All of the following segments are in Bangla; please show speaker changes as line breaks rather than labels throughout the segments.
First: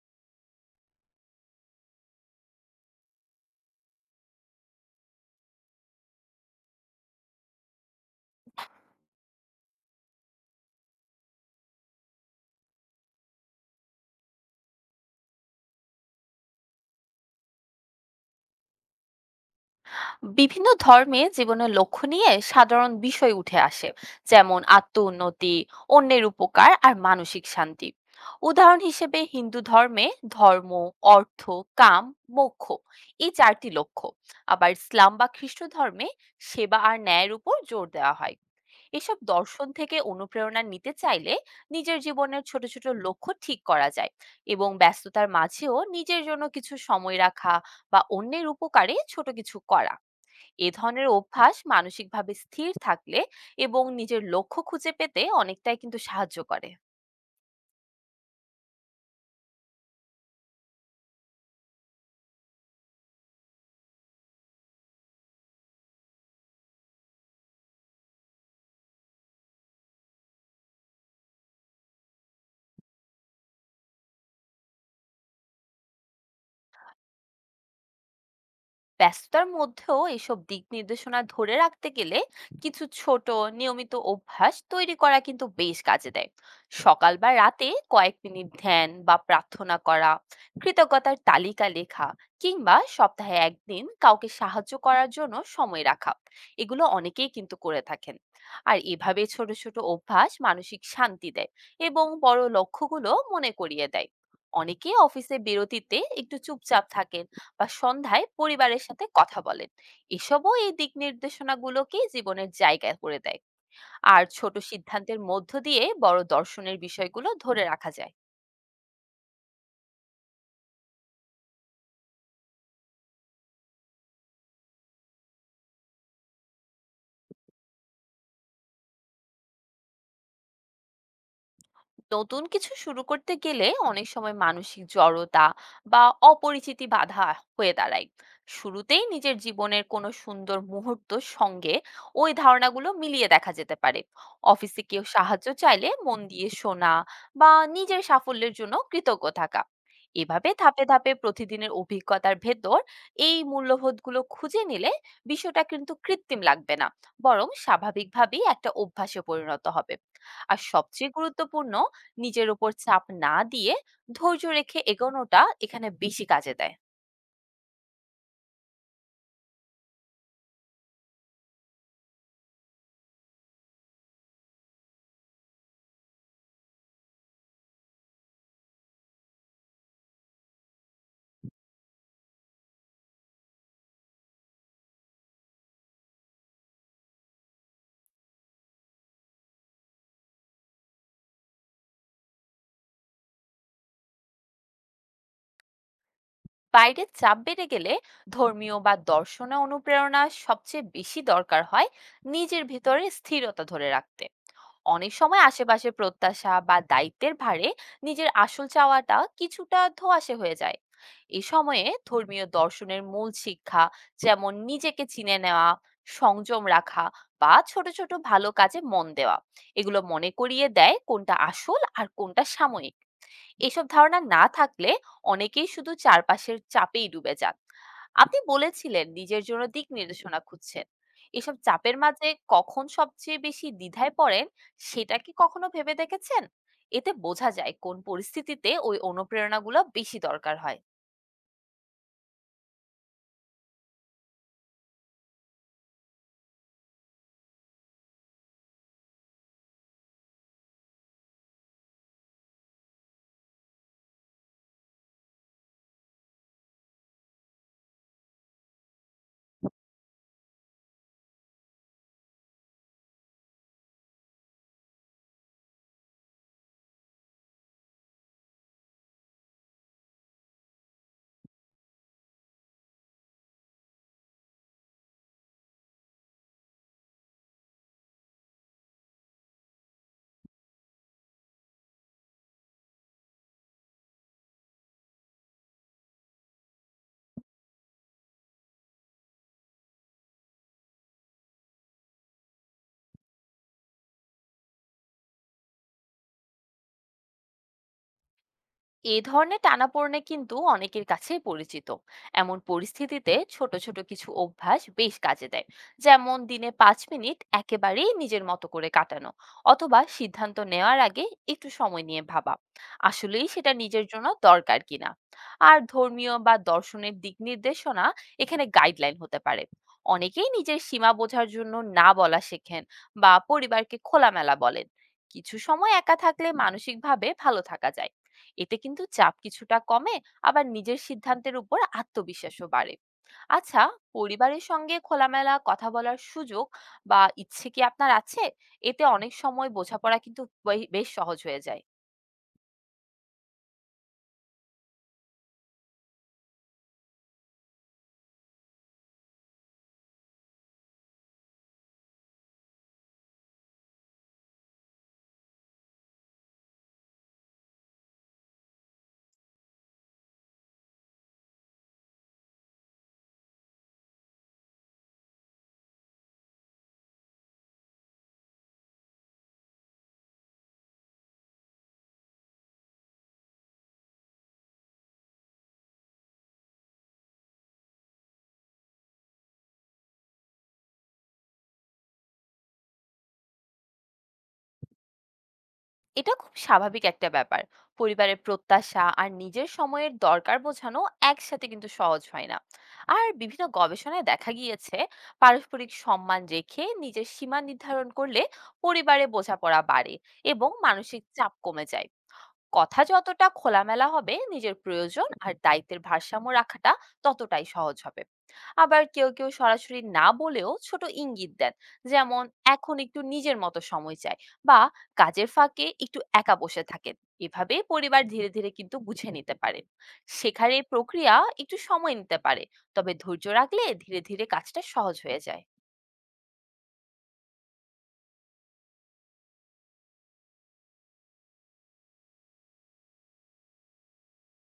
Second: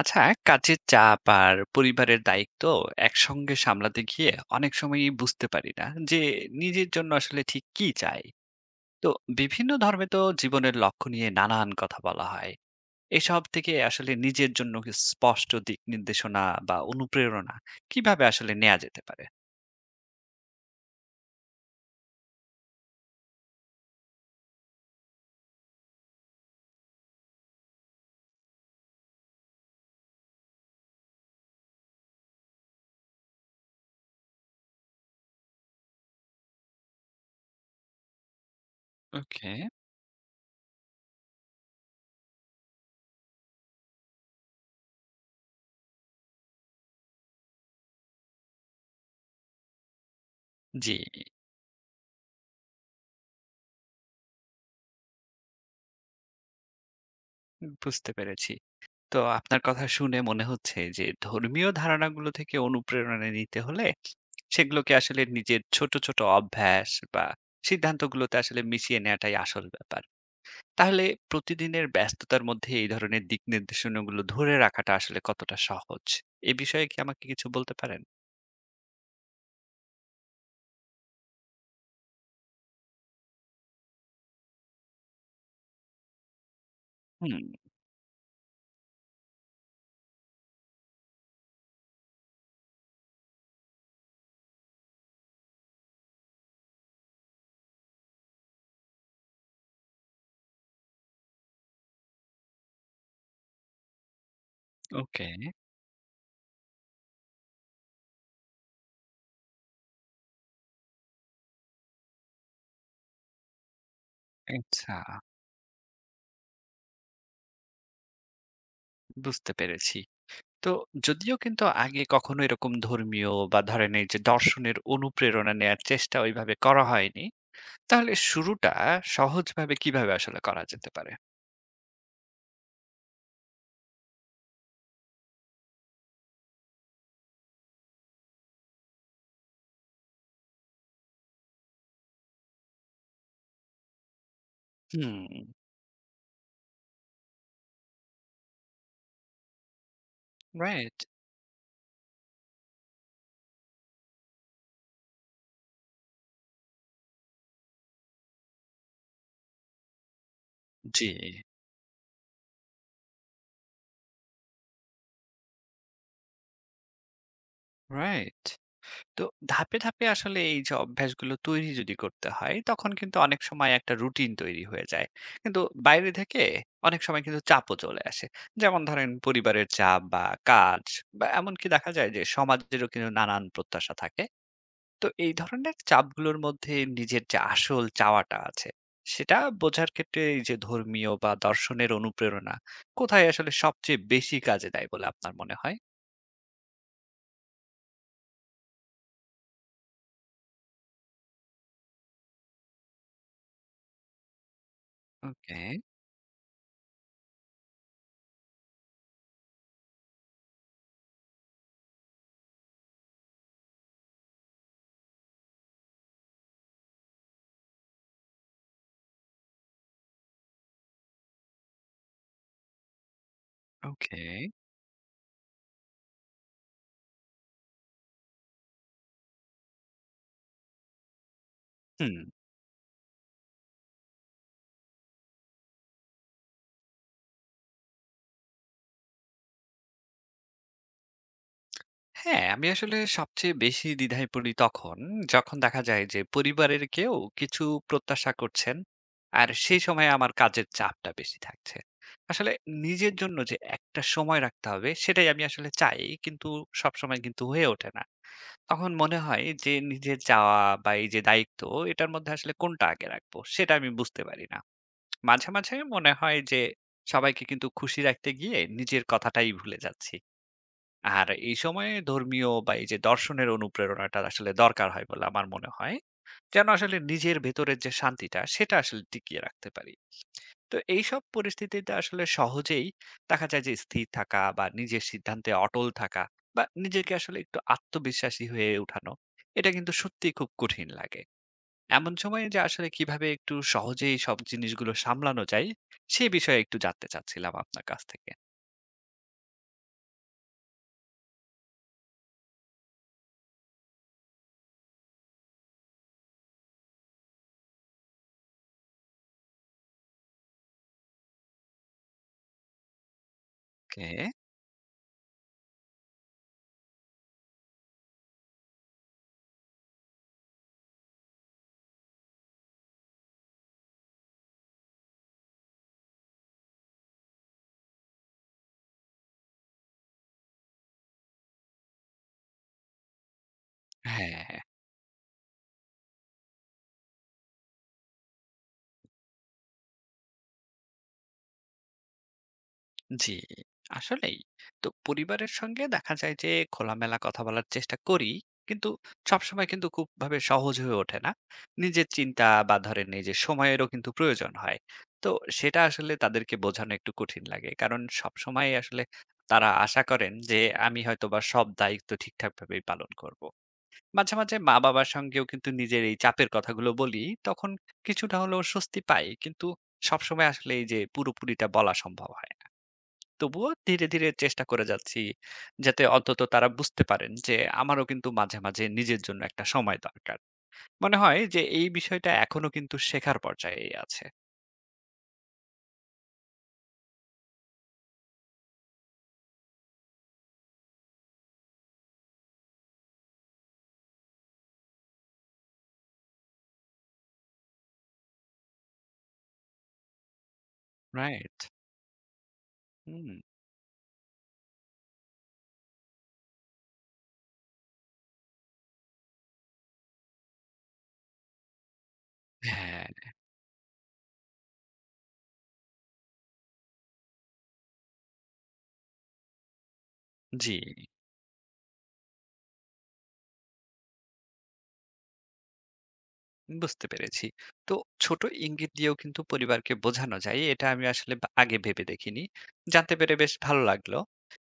আচ্ছা, কাজের চাপ আর পরিবারের দায়িত্ব একসঙ্গে সামলাতে গিয়ে অনেক সময়ই বুঝতে পারি না যে নিজের জন্য আসলে ঠিক কি চাই। তো বিভিন্ন ধর্মে তো জীবনের লক্ষ্য নিয়ে নানান কথা বলা হয়, এসব থেকে আসলে নিজের জন্য কি স্পষ্ট দিক নির্দেশনা বা অনুপ্রেরণা কিভাবে আসলে নেওয়া যেতে পারে?
বিভিন্ন ধর্মে জীবনের লক্ষ্য নিয়ে সাধারণ বিষয় উঠে আসে, যেমন আত্ম উন্নতি, অন্যের উপকার আর মানসিক শান্তি। উদাহরণ হিসেবে হিন্দু ধর্মে ধর্ম, অর্থ, কাম, মোক্ষ এই চারটি লক্ষ্য। আবার ইসলাম বা খ্রিস্ট ধর্মে সেবা আর ন্যায়ের উপর জোর দেওয়া হয়। এসব
ওকে।
দর্শন থেকে অনুপ্রেরণা নিতে চাইলে নিজের জীবনের ছোট ছোট লক্ষ্য ঠিক করা যায়, এবং ব্যস্ততার মাঝেও নিজের জন্য কিছু সময় রাখা বা অন্যের উপকারে ছোট কিছু করা, এ
জি।
ধরনের অভ্যাস মানসিকভাবে স্থির থাকলে এবং নিজের লক্ষ্য খুঁজে পেতে অনেকটাই কিন্তু সাহায্য করে।
বুঝতে পেরেছি। তো আপনার কথা শুনে মনে হচ্ছে যে ধর্মীয় ধারণাগুলো থেকে অনুপ্রেরণা নিতে হলে সেগুলোকে আসলে নিজের ছোট ছোট অভ্যাস বা সিদ্ধান্তগুলোতে আসলে মিশিয়ে নেওয়াটাই আসল ব্যাপার। তাহলে প্রতিদিনের ব্যস্ততার মধ্যে এই ধরনের দিক নির্দেশনাগুলো ধরে রাখাটা আসলে কতটা সহজ, এ বিষয়ে কি আমাকে কিছু বলতে পারেন?
ব্যস্ততার মধ্যেও এইসব দিক নির্দেশনা ধরে রাখতে গেলে কিছু ছোট, নিয়মিত অভ্যাস তৈরি করা কিন্তু বেশ কাজে দেয়। সকাল বা
হুম।
রাতে কয়েক মিনিট ধ্যান বা প্রার্থনা করা, কৃতজ্ঞতার তালিকা লেখা, কিংবা সপ্তাহে একদিন কাউকে সাহায্য করার জন্য সময় রাখা, এগুলো অনেকেই কিন্তু করে থাকেন। আর এভাবে ছোট ছোট অভ্যাস মানসিক শান্তি দেয় এবং বড় লক্ষ্যগুলো মনে করিয়ে দেয়। অনেকে
ওকে।
অফিসে বিরতিতে একটু চুপচাপ থাকেন বা সন্ধ্যায় পরিবারের সাথে কথা বলেন। এসবও এই দিক নির্দেশনাগুলোকে জীবনের জায়গা করে দেয়, আর ছোট
আচ্ছা,
সিদ্ধান্তের মধ্য দিয়ে বড় দর্শনের বিষয়গুলো ধরে রাখা যায়।
বুঝতে পেরেছি। তো যদিও কিন্তু আগে কখনো এরকম ধর্মীয় বা ধরেন এই যে দর্শনের অনুপ্রেরণা নেয়ার চেষ্টা ওইভাবে করা হয়নি, তাহলে শুরুটা সহজভাবে কিভাবে আসলে করা যেতে পারে?
নতুন কিছু শুরু করতে গেলে অনেক সময় মানসিক জড়তা বা অপরিচিতি বাধা হয়ে দাঁড়ায়। শুরুতেই নিজের জীবনের কোনো সুন্দর মুহূর্ত সঙ্গে ওই ধারণাগুলো মিলিয়ে দেখা যেতে পারে। অফিসে কেউ
হুম।
সাহায্য চাইলে মন দিয়ে শোনা বা নিজের সাফল্যের জন্য কৃতজ্ঞ থাকা, এভাবে ধাপে
রাইট।
ধাপে প্রতিদিনের অভিজ্ঞতার ভেতর এই মূল্যবোধগুলো খুঁজে নিলে বিষয়টা কিন্তু কৃত্রিম লাগবে না, বরং স্বাভাবিকভাবেই একটা অভ্যাসে পরিণত হবে। আর
জি।
সবচেয়ে গুরুত্বপূর্ণ, নিজের উপর চাপ না দিয়ে ধৈর্য রেখে এগোনোটা এখানে বেশি কাজে দেয়।
রাইট। তো ধাপে, ধাপে আসলে এই যে অভ্যাসগুলো তৈরি যদি করতে হয়, তখন কিন্তু অনেক সময় একটা রুটিন তৈরি হয়ে যায়। কিন্তু বাইরে থেকে অনেক সময় কিন্তু চাপও চলে আসে। যেমন ধরেন পরিবারের চাপ বা কাজ বা এমনকি দেখা যায় যে সমাজেরও কিন্তু নানান প্রত্যাশা থাকে। তো এই ধরনের চাপগুলোর মধ্যে নিজের যে আসল চাওয়াটা আছে সেটা বোঝার ক্ষেত্রে এই যে ধর্মীয় বা দর্শনের অনুপ্রেরণা কোথায় আসলে সবচেয়ে বেশি কাজে দেয় বলে আপনার মনে হয়?
বাইরের চাপ বেড়ে গেলে ধর্মীয় বা দর্শনে অনুপ্রেরণা সবচেয়ে বেশি দরকার হয়, নিজের ভেতরে স্থিরতা ধরে রাখতে। অনেক সময়
ওকে।
আশেপাশের প্রত্যাশা বা দায়িত্বের ভারে নিজের আসল চাওয়াটা কিছুটা ধোঁয়াশে হয়ে যায়। এ সময়ে ধর্মীয় দর্শনের মূল শিক্ষা, যেমন নিজেকে চিনে নেওয়া, সংযম রাখা, বা ছোট ছোট ভালো কাজে মন দেওয়া, এগুলো মনে করিয়ে দেয় কোনটা আসল আর কোনটা সাময়িক। এসব ধারণা
ওকে।
না থাকলে অনেকেই শুধু চারপাশের চাপেই ডুবে যান। আপনি বলেছিলেন নিজের জন্য দিক নির্দেশনা খুঁজছেন। এসব চাপের
হুম।
মাঝে কখন সবচেয়ে বেশি দ্বিধায় পড়েন, সেটা কি কখনো ভেবে দেখেছেন? এতে বোঝা যায় কোন পরিস্থিতিতে ওই অনুপ্রেরণাগুলো বেশি দরকার হয়।
হ্যাঁ, আমি আসলে সবচেয়ে বেশি দ্বিধায় পড়ি তখন, যখন দেখা যায় যে পরিবারের কেউ কিছু প্রত্যাশা করছেন আর সেই সময় আমার কাজের চাপটা বেশি থাকছে। আসলে নিজের জন্য যে একটা সময় রাখতে হবে সেটাই আমি আসলে চাই, কিন্তু সব সময় কিন্তু হয়ে ওঠে না। তখন মনে হয় যে নিজের চাওয়া বা এই যে দায়িত্ব, এটার মধ্যে আসলে কোনটা আগে রাখবো সেটা আমি বুঝতে পারি না। মাঝে মাঝে মনে হয় যে সবাইকে কিন্তু খুশি রাখতে গিয়ে নিজের কথাটাই ভুলে যাচ্ছি। আর এই সময়ে ধর্মীয় বা এই যে দর্শনের অনুপ্রেরণাটা আসলে দরকার হয় বলে আমার মনে হয়, যেন আসলে নিজের ভেতরের যে শান্তিটা সেটা আসলে টিকিয়ে রাখতে পারি। তো এইসব পরিস্থিতিতে আসলে সহজেই দেখা যায় যে স্থির থাকা বা নিজের সিদ্ধান্তে অটল থাকা বা নিজেকে আসলে একটু আত্মবিশ্বাসী হয়ে উঠানো, এটা কিন্তু সত্যি খুব কঠিন লাগে। এমন সময়ে যে আসলে কিভাবে একটু সহজেই সব জিনিসগুলো সামলানো যায়, সে বিষয়ে একটু জানতে চাচ্ছিলাম আপনার কাছ থেকে।
এই ধরনের টানাপোড়েনে কিন্তু অনেকের কাছেই পরিচিত। এমন পরিস্থিতিতে ছোট ছোট কিছু অভ্যাস বেশ কাজে দেয়। যেমন দিনে 5 মিনিট একেবারেই নিজের মতো করে কাটানো, অথবা সিদ্ধান্ত নেওয়ার আগে একটু সময় নিয়ে ভাবা আসলেই সেটা নিজের
ওকে।
জন্য দরকার কিনা। আর ধর্মীয় বা দর্শনের দিক নির্দেশনা এখানে গাইডলাইন হতে পারে। অনেকেই নিজের সীমা বোঝার জন্য না বলা শেখেন, বা পরিবারকে খোলামেলা বলেন। কিছু সময় একা থাকলে মানসিকভাবে ভালো থাকা যায়, এতে কিন্তু চাপ কিছুটা কমে, আবার নিজের সিদ্ধান্তের উপর আত্মবিশ্বাসও বাড়ে। আচ্ছা,
হ্যাঁ।
পরিবারের সঙ্গে খোলামেলা কথা বলার সুযোগ বা ইচ্ছে কি আপনার আছে? এতে অনেক সময় বোঝাপড়া কিন্তু বেশ সহজ হয়ে যায়।
জি, আসলেই। তো পরিবারের সঙ্গে দেখা যায় যে খোলামেলা কথা বলার চেষ্টা করি, কিন্তু সবসময় কিন্তু খুব ভাবে সহজ হয়ে ওঠে না। নিজের চিন্তা বা ধরেন এই যে সময়েরও কিন্তু প্রয়োজন হয়। তো সেটা আসলে তাদেরকে বোঝানো একটু কঠিন লাগে। কারণ সবসময় আসলে তারা আশা করেন যে আমি হয়তোবা সব দায়িত্ব ঠিকঠাক ভাবেই পালন করব। মাঝে, মাঝে মা-বাবার সঙ্গেও কিন্তু নিজের এই চাপের কথাগুলো বলি, তখন কিছুটা হলেও স্বস্তি পাই। কিন্তু সবসময় আসলে এই যে পুরোপুরিটা বলা সম্ভব হয় না। তবুও ধীরে, ধীরে চেষ্টা করে যাচ্ছি যাতে অন্তত তারা বুঝতে পারেন যে আমারও কিন্তু মাঝে, মাঝে নিজের জন্য একটা সময় দরকার। মনে হয় যে এই বিষয়টা এখনো কিন্তু শেখার পর্যায়েই আছে।
এটা খুব স্বাভাবিক একটা ব্যাপার, পরিবারের প্রত্যাশা আর নিজের সময়ের দরকার বোঝানো একসাথে কিন্তু সহজ হয় না। আর বিভিন্ন গবেষণায় দেখা গিয়েছে পারস্পরিক সম্মান রেখে নিজের সীমা নির্ধারণ করলে পরিবারে বোঝাপড়া বাড়ে এবং মানসিক চাপ
রাইট?
কমে যায়। কথা
হুম।
যতটা খোলামেলা হবে নিজের প্রয়োজন আর দায়িত্বের ভারসাম্য রাখাটা ততটাই সহজ হবে। আবার কেউ কেউ সরাসরি না বলেও ছোট ইঙ্গিত দেন, যেমন এখন
হ্যাঁ।
একটু নিজের মতো সময় চাই, বা কাজের ফাঁকে একটু একা বসে থাকেন। এভাবে পরিবার ধীরে ধীরে কিন্তু বুঝে নিতে পারে। শেখার
জি।
এই প্রক্রিয়া একটু সময় নিতে পারে, তবে ধৈর্য রাখলে ধীরে ধীরে কাজটা সহজ হয়ে যায়।
বুঝতে পেরেছি। তো ছোট ইঙ্গিত দিয়েও কিন্তু পরিবারকে বোঝানো যায়, এটা আমি আসলে বা আগে ভেবে দেখিনি। জানতে পেরে বেশ ভালো লাগলো।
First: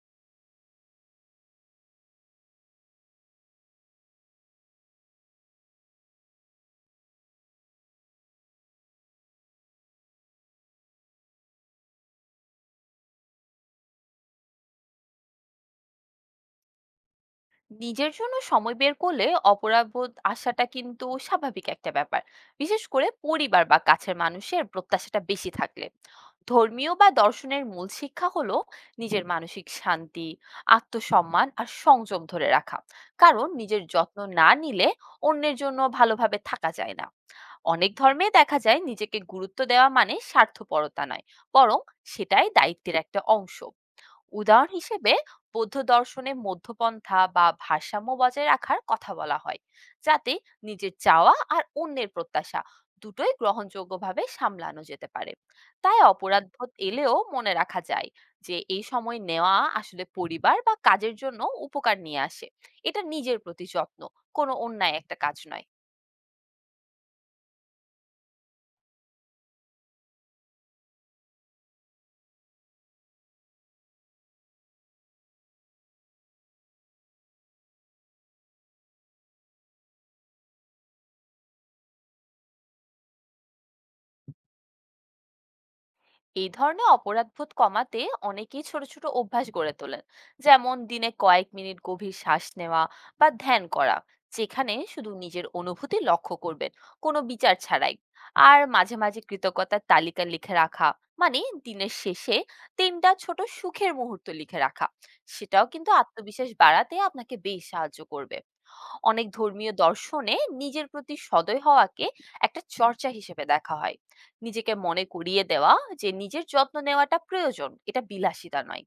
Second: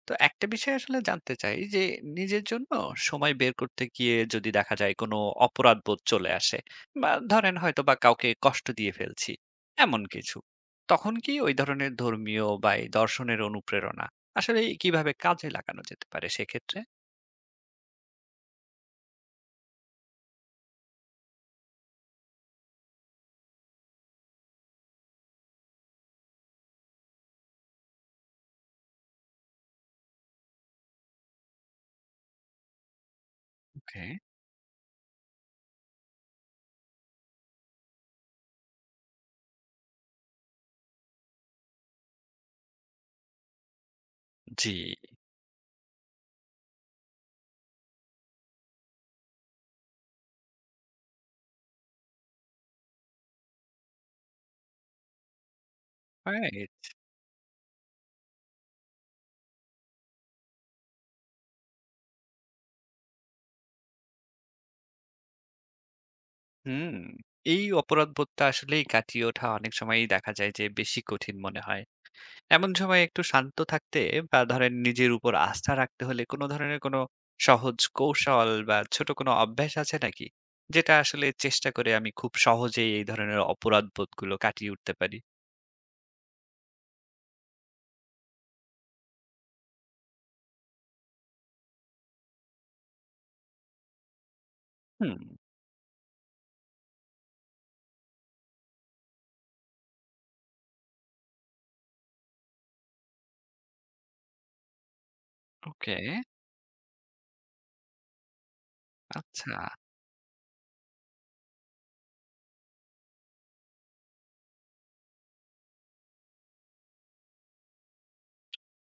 তো একটা বিষয় আসলে জানতে চাই যে নিজের জন্য সময় বের করতে গিয়ে যদি দেখা যায় কোনো অপরাধবোধ চলে আসে বা ধরেন হয়তো বা কাউকে কষ্ট দিয়ে ফেলছি, এমন কিছু। তখন কি ওই ধরনের ধর্মীয় বা এই দর্শনের অনুপ্রেরণা আসলে কিভাবে কাজে লাগানো যেতে পারে সেক্ষেত্রে?
নিজের জন্য সময় বের করলে অপরাধবোধ আসাটা কিন্তু স্বাভাবিক একটা ব্যাপার, বিশেষ করে পরিবার বা কাছের মানুষের প্রত্যাশাটা বেশি থাকলে। ধর্মীয় বা দর্শনের মূল শিক্ষা হলো নিজের মানসিক শান্তি, আত্মসম্মান আর সংযম ধরে রাখা, কারণ নিজের
ওকে।
যত্ন না নিলে অন্যের জন্য ভালোভাবে থাকা যায় না। অনেক ধর্মে দেখা যায় নিজেকে গুরুত্ব দেওয়া মানে স্বার্থপরতা নয়, বরং সেটাই দায়িত্বের একটা অংশ। উদাহরণ
জি।
হিসেবে বৌদ্ধ দর্শনে মধ্যপন্থা বা ভারসাম্য বজায় রাখার কথা বলা হয়, যাতে নিজের চাওয়া আর অন্যের প্রত্যাশা দুটোই গ্রহণযোগ্যভাবে সামলানো যেতে পারে। তাই অপরাধবোধ
রাইট।
এলেও মনে রাখা যায় যে এই সময় নেওয়া আসলে পরিবার বা কাজের জন্য উপকার নিয়ে আসে, এটা নিজের প্রতি যত্ন, কোনো অন্যায় একটা কাজ নয়।
হুম। এই অপরাধবোধটা আসলেই কাটিয়ে ওঠা অনেক সময়ই দেখা যায় যে বেশি কঠিন মনে হয়। এমন সময় একটু শান্ত থাকতে বা ধরেন নিজের উপর আস্থা রাখতে হলে কোনো ধরনের কোনো সহজ কৌশল বা ছোট কোনো অভ্যাস আছে নাকি, যেটা আসলে চেষ্টা করে আমি খুব সহজেই এই ধরনের অপরাধবোধ গুলো কাটিয়ে উঠতে পারি?
এই ধরনের অপরাধবোধ কমাতে অনেকেই ছোট ছোট অভ্যাস গড়ে তোলেন, যেমন দিনে কয়েক মিনিট গভীর শ্বাস নেওয়া বা ধ্যান করা, যেখানে শুধু
হুম।
নিজের অনুভূতি লক্ষ্য করবেন কোনো বিচার ছাড়াই। আর মাঝে মাঝে কৃতজ্ঞতার তালিকা লিখে রাখা, মানে দিনের শেষে তিনটা ছোট সুখের মুহূর্ত লিখে রাখা, সেটাও কিন্তু
ওকে।
আত্মবিশ্বাস বাড়াতে আপনাকে বেশ সাহায্য করবে। অনেক
আচ্ছা।
ধর্মীয় দর্শনে নিজের প্রতি সদয় হওয়াকে একটা চর্চা হিসেবে দেখা হয়, নিজেকে মনে করিয়ে দেওয়া যে নিজের যত্ন নেওয়াটা প্রয়োজন, এটা বিলাসিতা নয়।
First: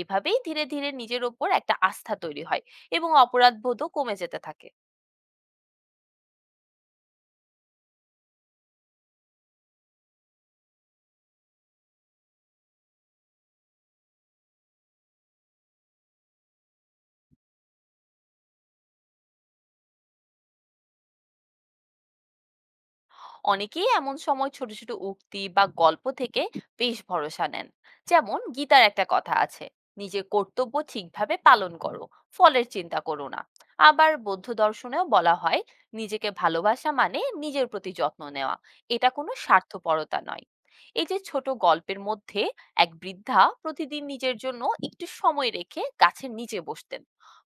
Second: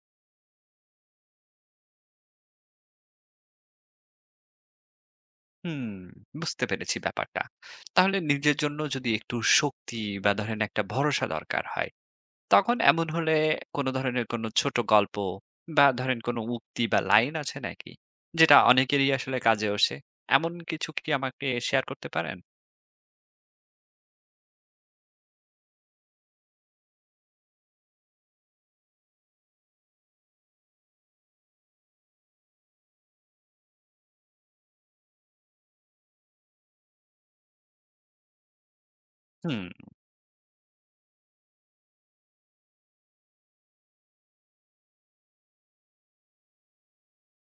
এভাবেই ধীরে ধীরে নিজের ওপর একটা আস্থা তৈরি হয় এবং অপরাধবোধও কমে যেতে থাকে।
হুম, বুঝতে পেরেছি ব্যাপারটা। তাহলে নিজের জন্য যদি একটু শক্তি বা ধরেন একটা ভরসা দরকার হয়, তখন এমন হলে কোনো ধরনের কোনো ছোট গল্প বা ধরেন কোনো উক্তি বা লাইন আছে নাকি, যেটা অনেকেরই আসলে কাজে ওসে? এমন কিছু কি আমাকে শেয়ার করতে পারেন?
অনেকেই এমন সময় ছোট ছোট উক্তি বা গল্প থেকে বেশ ভরসা নেন, যেমন গীতার একটা কথা আছে, নিজের কর্তব্য ঠিকভাবে পালন করো, ফলের চিন্তা করো না। আবার বৌদ্ধ দর্শনেও বলা হয় নিজেকে ভালোবাসা মানে নিজের প্রতি যত্ন নেওয়া, এটা কোনো
হুম।
স্বার্থপরতা নয়। এই যে ছোট গল্পের মধ্যে এক বৃদ্ধা প্রতিদিন নিজের জন্য একটু সময় রেখে গাছের নিচে বসতেন,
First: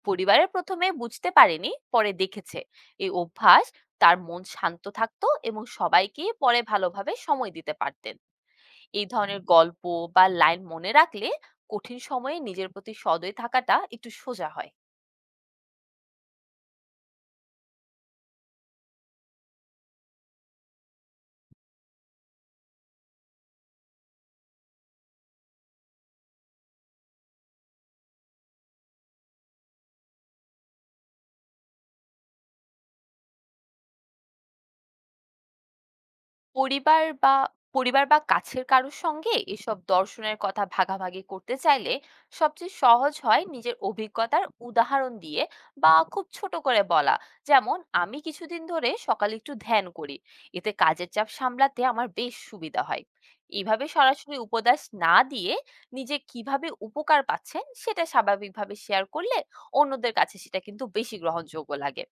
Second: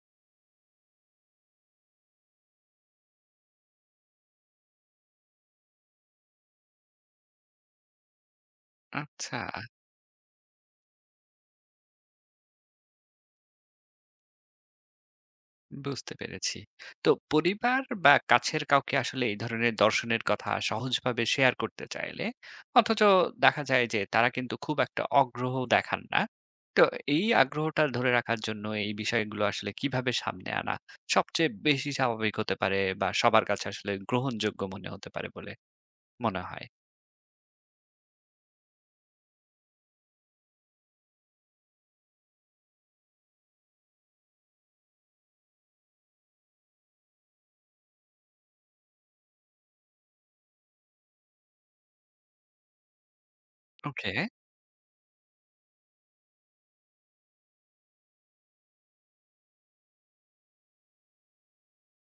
পরিবারের প্রথমে বুঝতে পারেনি, পরে দেখেছে এই অভ্যাস, তার মন শান্ত থাকতো এবং সবাইকে পরে ভালোভাবে সময় দিতে পারতেন। এই
আচ্ছা।
ধরনের গল্প বা লাইন মনে রাখলে কঠিন সময়ে নিজের প্রতি সদয় থাকাটা একটু সোজা হয়।
বুঝতে পেরেছি। তো পরিবার বা কাছের কাউকে আসলে এই ধরনের দর্শনের কথা সহজভাবে শেয়ার করতে চাইলে, অথচ দেখা যায় যে তারা কিন্তু খুব একটা আগ্রহ দেখান না। তো এই আগ্রহটা ধরে রাখার জন্য এই বিষয়গুলো আসলে কিভাবে সামনে আনা সবচেয়ে বেশি স্বাভাবিক হতে পারে বা সবার কাছে আসলে গ্রহণযোগ্য মনে হতে পারে বলে মনে হয়?
পরিবার বা পরিবার বা কাছের কারোর সঙ্গে এসব দর্শনের কথা ভাগাভাগি করতে চাইলে সবচেয়ে সহজ হয় নিজের অভিজ্ঞতার উদাহরণ দিয়ে বা খুব ছোট করে বলা, যেমন আমি কিছুদিন ধরে সকালে একটু ধ্যান করি, এতে কাজের চাপ সামলাতে আমার বেশ সুবিধা হয়। এইভাবে
ওকে।
সরাসরি উপদেশ না দিয়ে নিজে কিভাবে উপকার পাচ্ছেন সেটা স্বাভাবিকভাবে শেয়ার করলে অন্যদের কাছে সেটা কিন্তু বেশি গ্রহণযোগ্য লাগে।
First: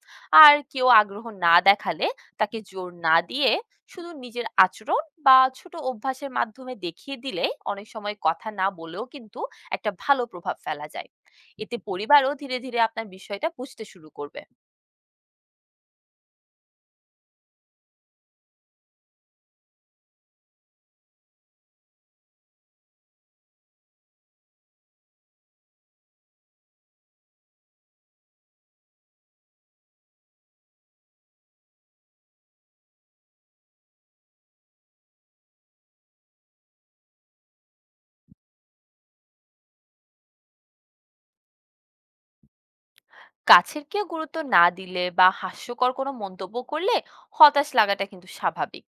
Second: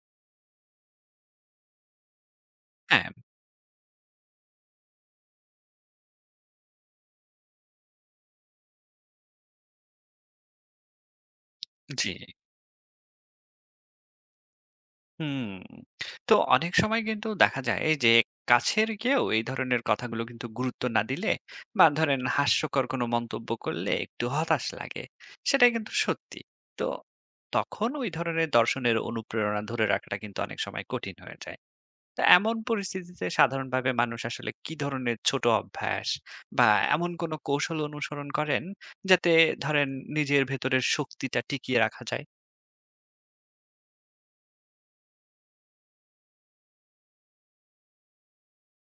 আর কেউ আগ্রহ না দেখালে তাকে জোর
হ্যাঁ।
না দিয়ে শুধু নিজের আচরণ বা ছোট অভ্যাসের মাধ্যমে দেখিয়ে দিলে অনেক সময় কথা না বলেও কিন্তু একটা ভালো প্রভাব ফেলা যায়। এতে
জি।
পরিবারও ধীরে ধীরে আপনার বিষয়টা বুঝতে শুরু করবে।
হুম। তো অনেক সময় কিন্তু দেখা যায় যে কাছের কেউ এই ধরনের কথাগুলো কিন্তু গুরুত্ব না দিলে বা ধরেন হাস্যকর কোনো মন্তব্য করলে একটু হতাশ লাগে, সেটা কিন্তু সত্যি। তো তখন ওই ধরনের দর্শনের অনুপ্রেরণা ধরে রাখাটা কিন্তু অনেক সময় কঠিন হয়ে যায়। তো এমন পরিস্থিতিতে সাধারণভাবে মানুষ আসলে কি ধরনের ছোট অভ্যাস বা এমন কোনো কৌশল অনুসরণ করেন যাতে ধরেন নিজের ভেতরের শক্তিটা টিকিয়ে রাখা যায়?
কাছের কেউ গুরুত্ব না দিলে বা হাস্যকর কোনো মন্তব্য করলে হতাশ লাগাটা কিন্তু স্বাভাবিক।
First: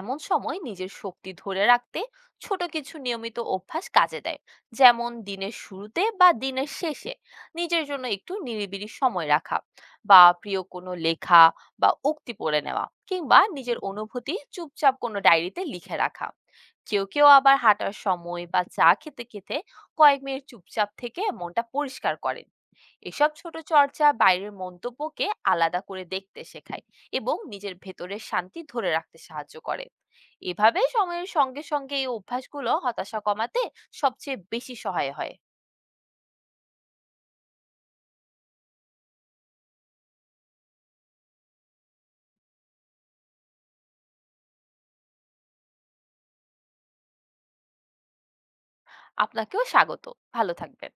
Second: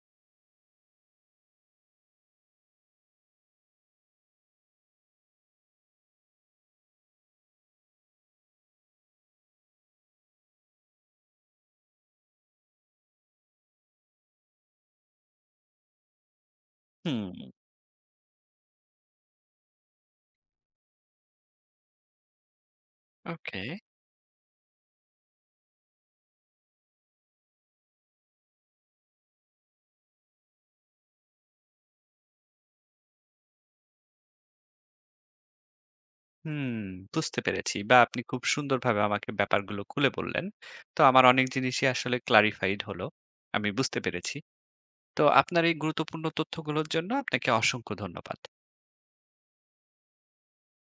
এমন সময় নিজের শক্তি ধরে রাখতে ছোট কিছু নিয়মিত অভ্যাস কাজে দেয়, যেমন দিনের শুরুতে বা দিনের শেষে নিজের জন্য একটু নিরিবিলি সময় রাখা, বা প্রিয় কোনো লেখা বা উক্তি পড়ে নেওয়া, কিংবা নিজের অনুভূতি চুপচাপ কোনো ডায়েরিতে লিখে রাখা। কেউ কেউ
হুম।
আবার হাঁটার সময় বা চা খেতে খেতে কয়েক মিনিট চুপচাপ থেকে মনটা পরিষ্কার করে। এসব ছোট
ওকে।
চর্চা বাইরের মন্তব্যকে আলাদা করে দেখতে শেখায় এবং নিজের ভেতরের শান্তি ধরে রাখতে সাহায্য করে। এভাবে সময়ের সঙ্গে সঙ্গে এই অভ্যাসগুলো হতাশা কমাতে সবচেয়ে বেশি সহায় হয়।
হুম, বুঝতে পেরেছি। বা আপনি খুব সুন্দরভাবে আমাকে ব্যাপারগুলো খুলে বললেন। তো আমার অনেক জিনিসই আসলে clarified হলো। আমি বুঝতে পেরেছি। তো আপনার এই গুরুত্বপূর্ণ তথ্যগুলোর জন্য আপনাকে অসংখ্য ধন্যবাদ।
আপনাকেও স্বাগত, ভালো থাকবেন।